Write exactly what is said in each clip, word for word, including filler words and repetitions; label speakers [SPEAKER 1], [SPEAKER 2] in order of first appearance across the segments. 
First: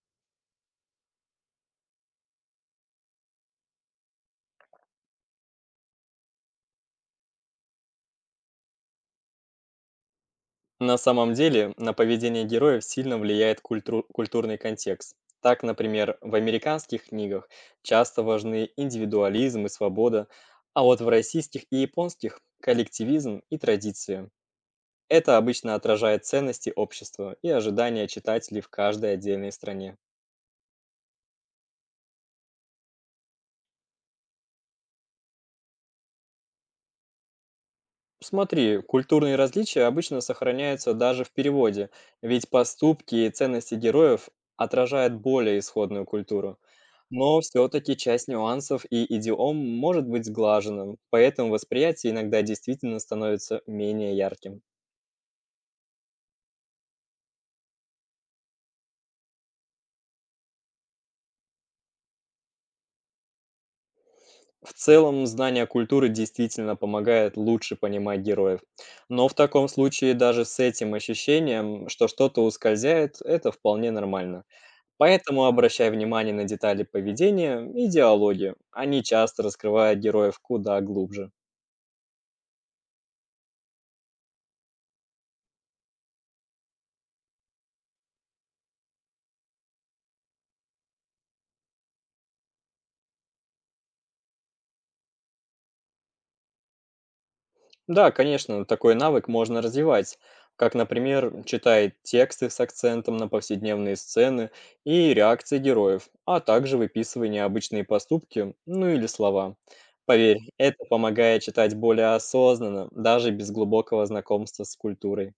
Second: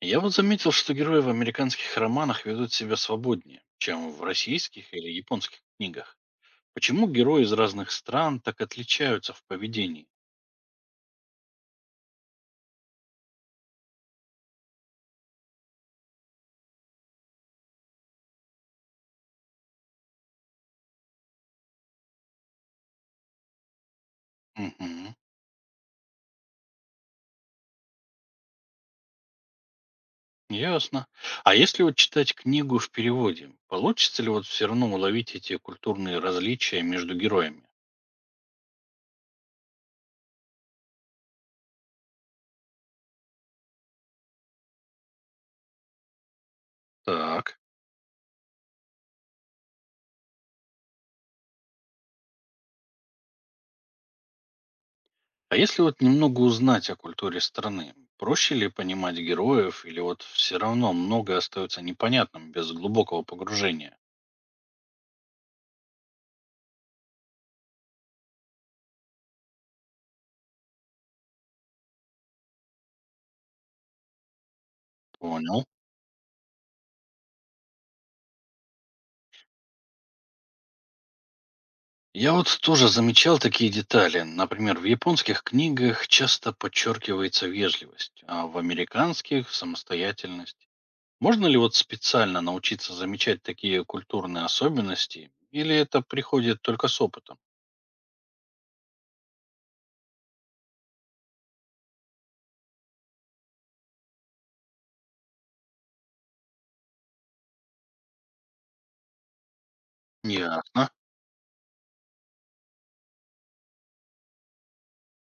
[SPEAKER 1] Я вот заметил, что герои в американских романах ведут себя свободнее, чем в российских или японских книгах. Почему герои из разных стран так отличаются в поведении?
[SPEAKER 2] На самом деле, на поведение героев сильно влияет культру- культурный контекст. Так, например, в американских книгах часто важны индивидуализм и свобода, а вот в российских и японских– коллективизм и традиции.
[SPEAKER 1] Мгм.
[SPEAKER 2] Это обычно отражает ценности общества и ожидания читателей в каждой отдельной стране.
[SPEAKER 1] Ясно. А если вот читать книгу в переводе, получится ли вот все равно уловить эти культурные различия между героями?
[SPEAKER 2] Смотри, культурные различия обычно сохраняются даже в переводе, ведь поступки и ценности героев отражают более исходную культуру. Но
[SPEAKER 1] Так.
[SPEAKER 2] все-таки часть нюансов и идиом может быть сглаженным, поэтому восприятие иногда действительно становится менее ярким.
[SPEAKER 1] А если вот немного узнать о культуре страны, проще ли понимать героев или вот все равно много остается непонятным без глубокого погружения?
[SPEAKER 2] В целом, знание культуры действительно помогает лучше понимать героев. Но в таком случае даже с этим ощущением, что что-то ускользает, это вполне нормально. Поэтому
[SPEAKER 1] Понял.
[SPEAKER 2] обращай внимание на детали поведения и диалоги. Они часто раскрывают героев куда глубже.
[SPEAKER 1] Я вот тоже замечал такие детали. Например, в японских книгах часто подчеркивается вежливость, а в американских– самостоятельность. Можно ли вот специально научиться замечать такие культурные особенности, или это приходит только с опытом?
[SPEAKER 2] Да, конечно, такой навык можно развивать, как, например, читая тексты с акцентом на повседневные сцены и реакции героев, а также выписывая необычные поступки, ну или слова. Поверь, это
[SPEAKER 1] Ясно.
[SPEAKER 2] помогает читать более осознанно, даже без глубокого знакомства с культурой.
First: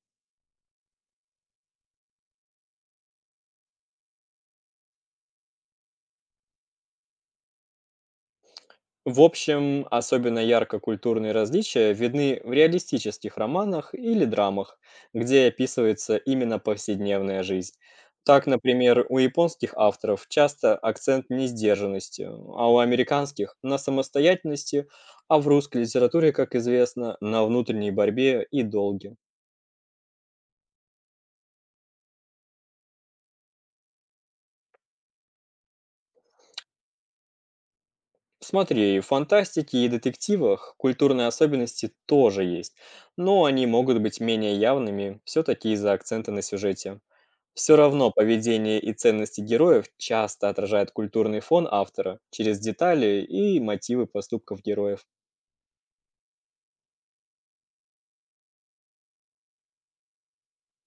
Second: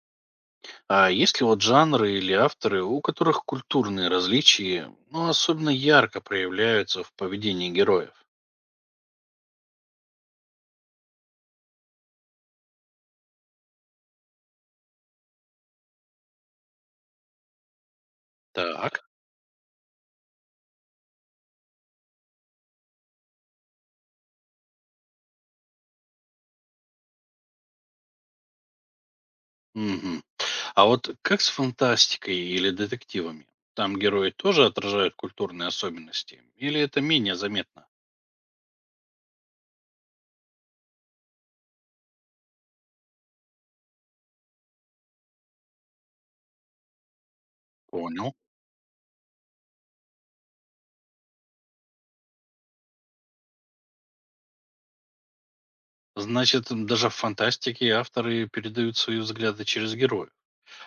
[SPEAKER 1] А есть ли вот жанры или авторы, у которых культурные различия, ну, особенно ярко проявляются в поведении героев?
[SPEAKER 2] В общем, особенно ярко культурные различия видны в реалистических романах или драмах, где описывается именно повседневная жизнь. Так,
[SPEAKER 1] Так.
[SPEAKER 2] например, у японских авторов часто акцент не сдержанностью, а у американских– на самостоятельности, а в русской литературе, как известно, на внутренней борьбе и долге.
[SPEAKER 1] Мгм. А вот как с фантастикой или детективами? Там герои тоже отражают культурные особенности? Или это менее заметно?
[SPEAKER 2] Смотри, в фантастике и детективах культурные особенности тоже есть, но они могут быть менее явными все-таки из-за акцента на сюжете. Все равно
[SPEAKER 1] Понял.
[SPEAKER 2] поведение и ценности героев часто отражают культурный фон автора через детали и мотивы поступков героев.
[SPEAKER 1] Значит, м, даже в фантастике авторы передают свои взгляды через героев.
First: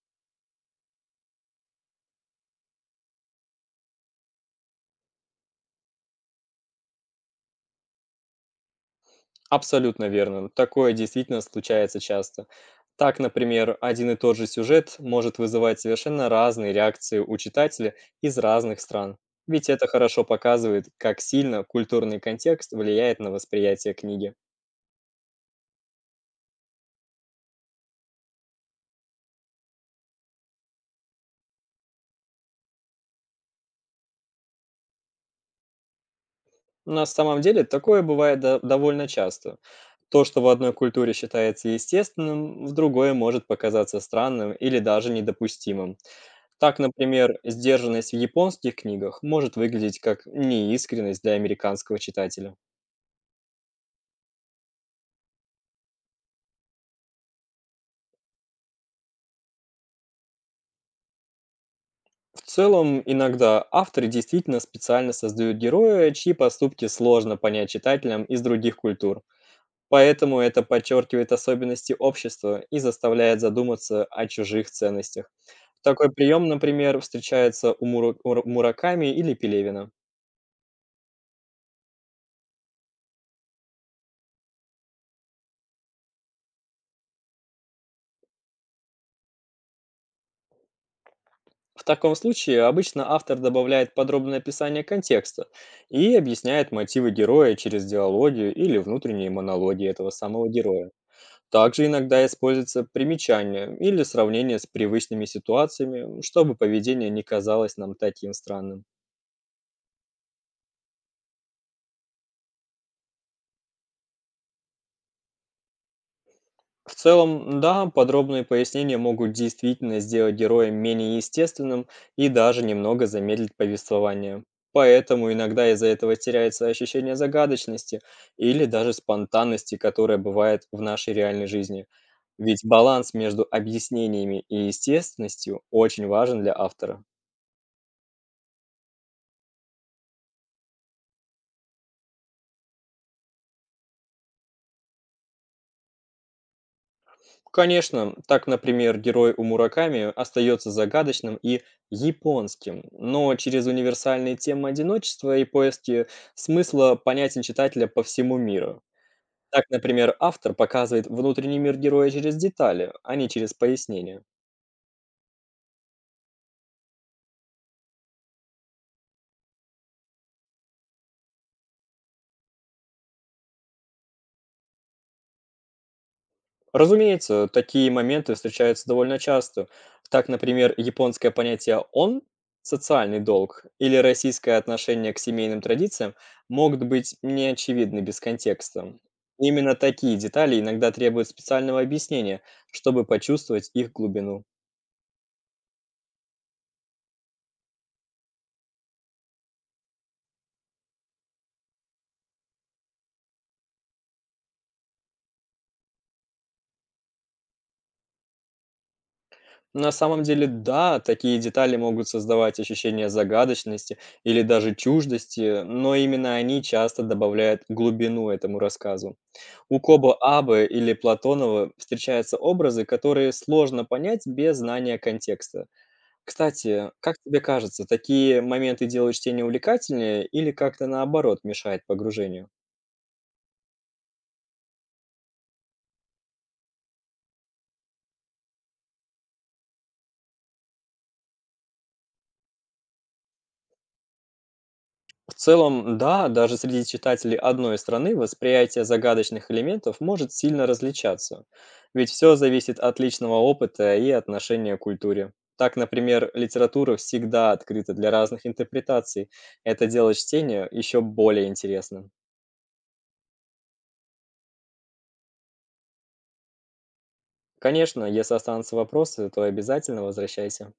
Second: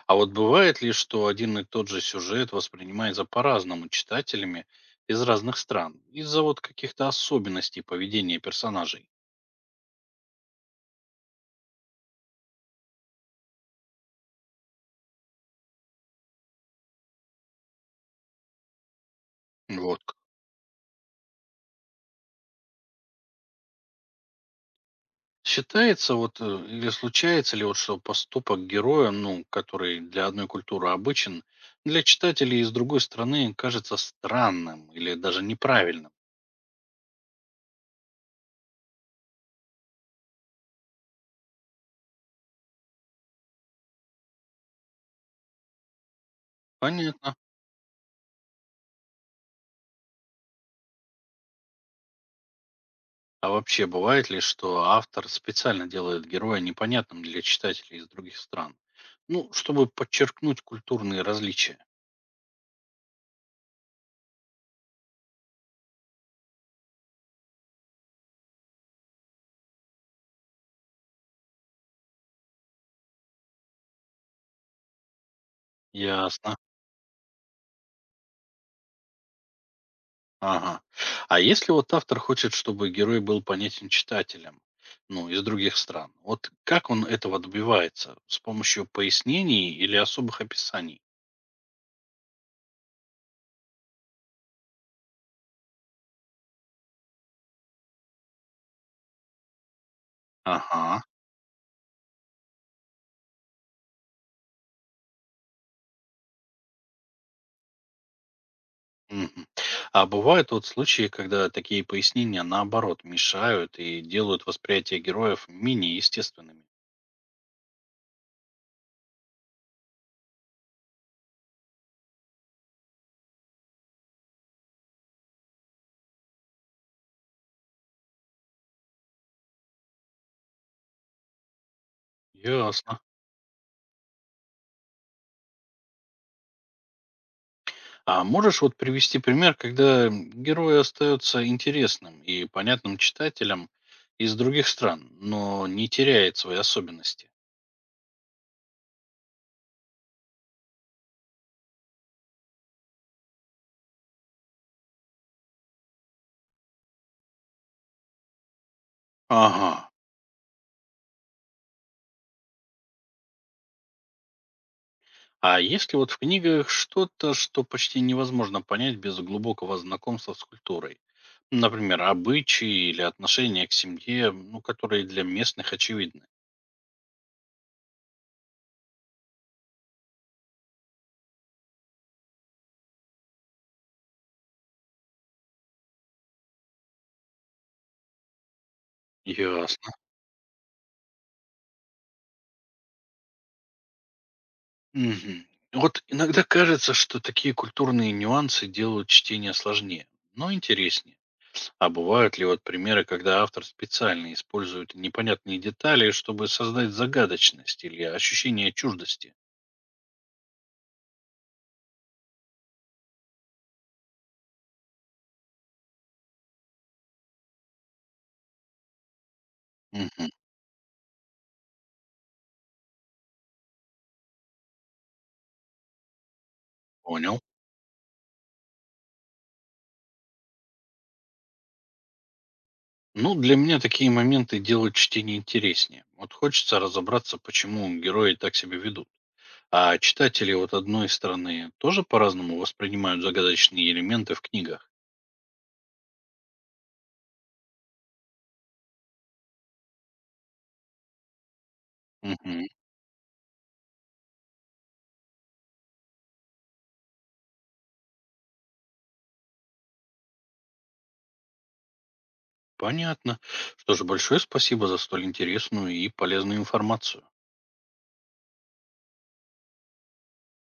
[SPEAKER 1] А вот бывает ли, что один и тот же сюжет воспринимается по-разному читателями из разных стран, из-за вот каких-то особенностей поведения персонажей?
[SPEAKER 2] Абсолютно верно. Такое действительно случается часто. Так, например, один и тот же сюжет может вызывать совершенно разные реакции у читателя из разных стран. Ведь это
[SPEAKER 1] Вот.
[SPEAKER 2] хорошо показывает, как сильно культурный контекст влияет на восприятие книги.
[SPEAKER 1] Считается вот э, или случается ли вот, что поступок героя, ну, который для одной культуры обычен, для читателей из другой страны кажется странным или даже неправильным?
[SPEAKER 2] На самом деле такое бывает до- довольно часто. То, что в одной культуре считается естественным, в другой может показаться странным или даже недопустимым. Так,
[SPEAKER 1] Понятно.
[SPEAKER 2] например, сдержанность в японских книгах может выглядеть как неискренность для американского читателя.
[SPEAKER 1] А вообще бывает ли, что автор специально делает героя непонятным для читателей из других стран? Ну, чтобы подчеркнуть культурные различия.
[SPEAKER 2] В целом, иногда авторы действительно специально создают героя, чьи поступки сложно понять читателям из других культур. Поэтому это подчеркивает особенности общества и заставляет задуматься о чужих ценностях. Такой прием,
[SPEAKER 1] Ясно.
[SPEAKER 2] например, встречается у Муру- Ура- Мураками или Пелевина.
[SPEAKER 1] Ага. А если вот автор хочет, чтобы герой был понятен читателям, ну, из других стран, вот как он этого добивается? С помощью пояснений или особых описаний?
[SPEAKER 2] В таком случае обычно автор добавляет подробное описание контекста и объясняет мотивы героя через диалогию или внутренние монологи этого самого героя.
[SPEAKER 1] Ага.
[SPEAKER 2] Также иногда используется примечание или сравнение с привычными ситуациями, чтобы поведение не казалось нам таким странным.
[SPEAKER 1] Мгм. А бывают вот случаи, когда такие пояснения наоборот мешают и делают восприятие героев менее естественными.
[SPEAKER 2] В целом, да, подробные пояснения могут действительно сделать героя менее естественным и даже немного замедлить повествование. Поэтому иногда из-за этого теряется ощущение загадочности или даже спонтанности, которая бывает в нашей реальной жизни. Ведь
[SPEAKER 1] Ясно.
[SPEAKER 2] баланс между объяснениями и естественностью очень важен для автора.
[SPEAKER 1] А можешь вот привести пример, когда м, герои остаются интересным и понятным читателям из других стран, но не теряет свои особенности?
[SPEAKER 2] Конечно, так, например, герой у Мураками остается загадочным и японским, но через универсальные темы одиночества и поиски смысла понятен читателя по всему миру. Так,
[SPEAKER 1] Ага.
[SPEAKER 2] например, автор показывает внутренний мир героя через детали, а не через пояснения.
[SPEAKER 1] А есть ли вот в книгах что-то, что почти невозможно понять без глубокого знакомства с культурой? Например, обычаи или отношения к семье, ну, которые для местных очевидны.
[SPEAKER 2] Разумеется, такие моменты встречаются довольно часто. Так, например, японское понятие «он» социальный долг или российское отношение к семейным традициям могут быть неочевидны без контекста. Именно
[SPEAKER 1] Ясно.
[SPEAKER 2] такие детали иногда требуют специального объяснения, чтобы почувствовать их глубину.
[SPEAKER 1] Мгм. Вот иногда кажется, что такие культурные нюансы делают чтение сложнее, но интереснее. А бывают ли вот примеры, когда автор специально использует непонятные детали, чтобы создать загадочность или ощущение чуждости?
[SPEAKER 2] На самом деле, да, такие детали могут создавать ощущение загадочности или даже чуждости, но именно они часто добавляют глубину этому рассказу. У Коба
[SPEAKER 1] Мгм.
[SPEAKER 2] Абе или Платонова встречаются образы, которые сложно понять без знания контекста. Кстати, как
[SPEAKER 1] Понял.
[SPEAKER 2] тебе кажется, такие моменты делают чтение увлекательнее или как-то наоборот мешает погружению?
[SPEAKER 1] Ну, для меня такие моменты делают чтение интереснее. Вот хочется разобраться, почему герои так себя ведут. А читатели вот одной стороны тоже по-разному воспринимают загадочные элементы в книгах.
[SPEAKER 2] В целом, да, даже среди читателей одной страны восприятие загадочных элементов может сильно различаться, ведь все
[SPEAKER 1] Мгм.
[SPEAKER 2] зависит от личного опыта и отношения к культуре. Так, например, литература всегда открыта для разных интерпретаций. Это делает чтение еще более интересным.
[SPEAKER 1] Понятно. Что же, большое спасибо за столь интересную и полезную информацию.
[SPEAKER 2] Конечно, если останутся вопросы, то обязательно возвращайся.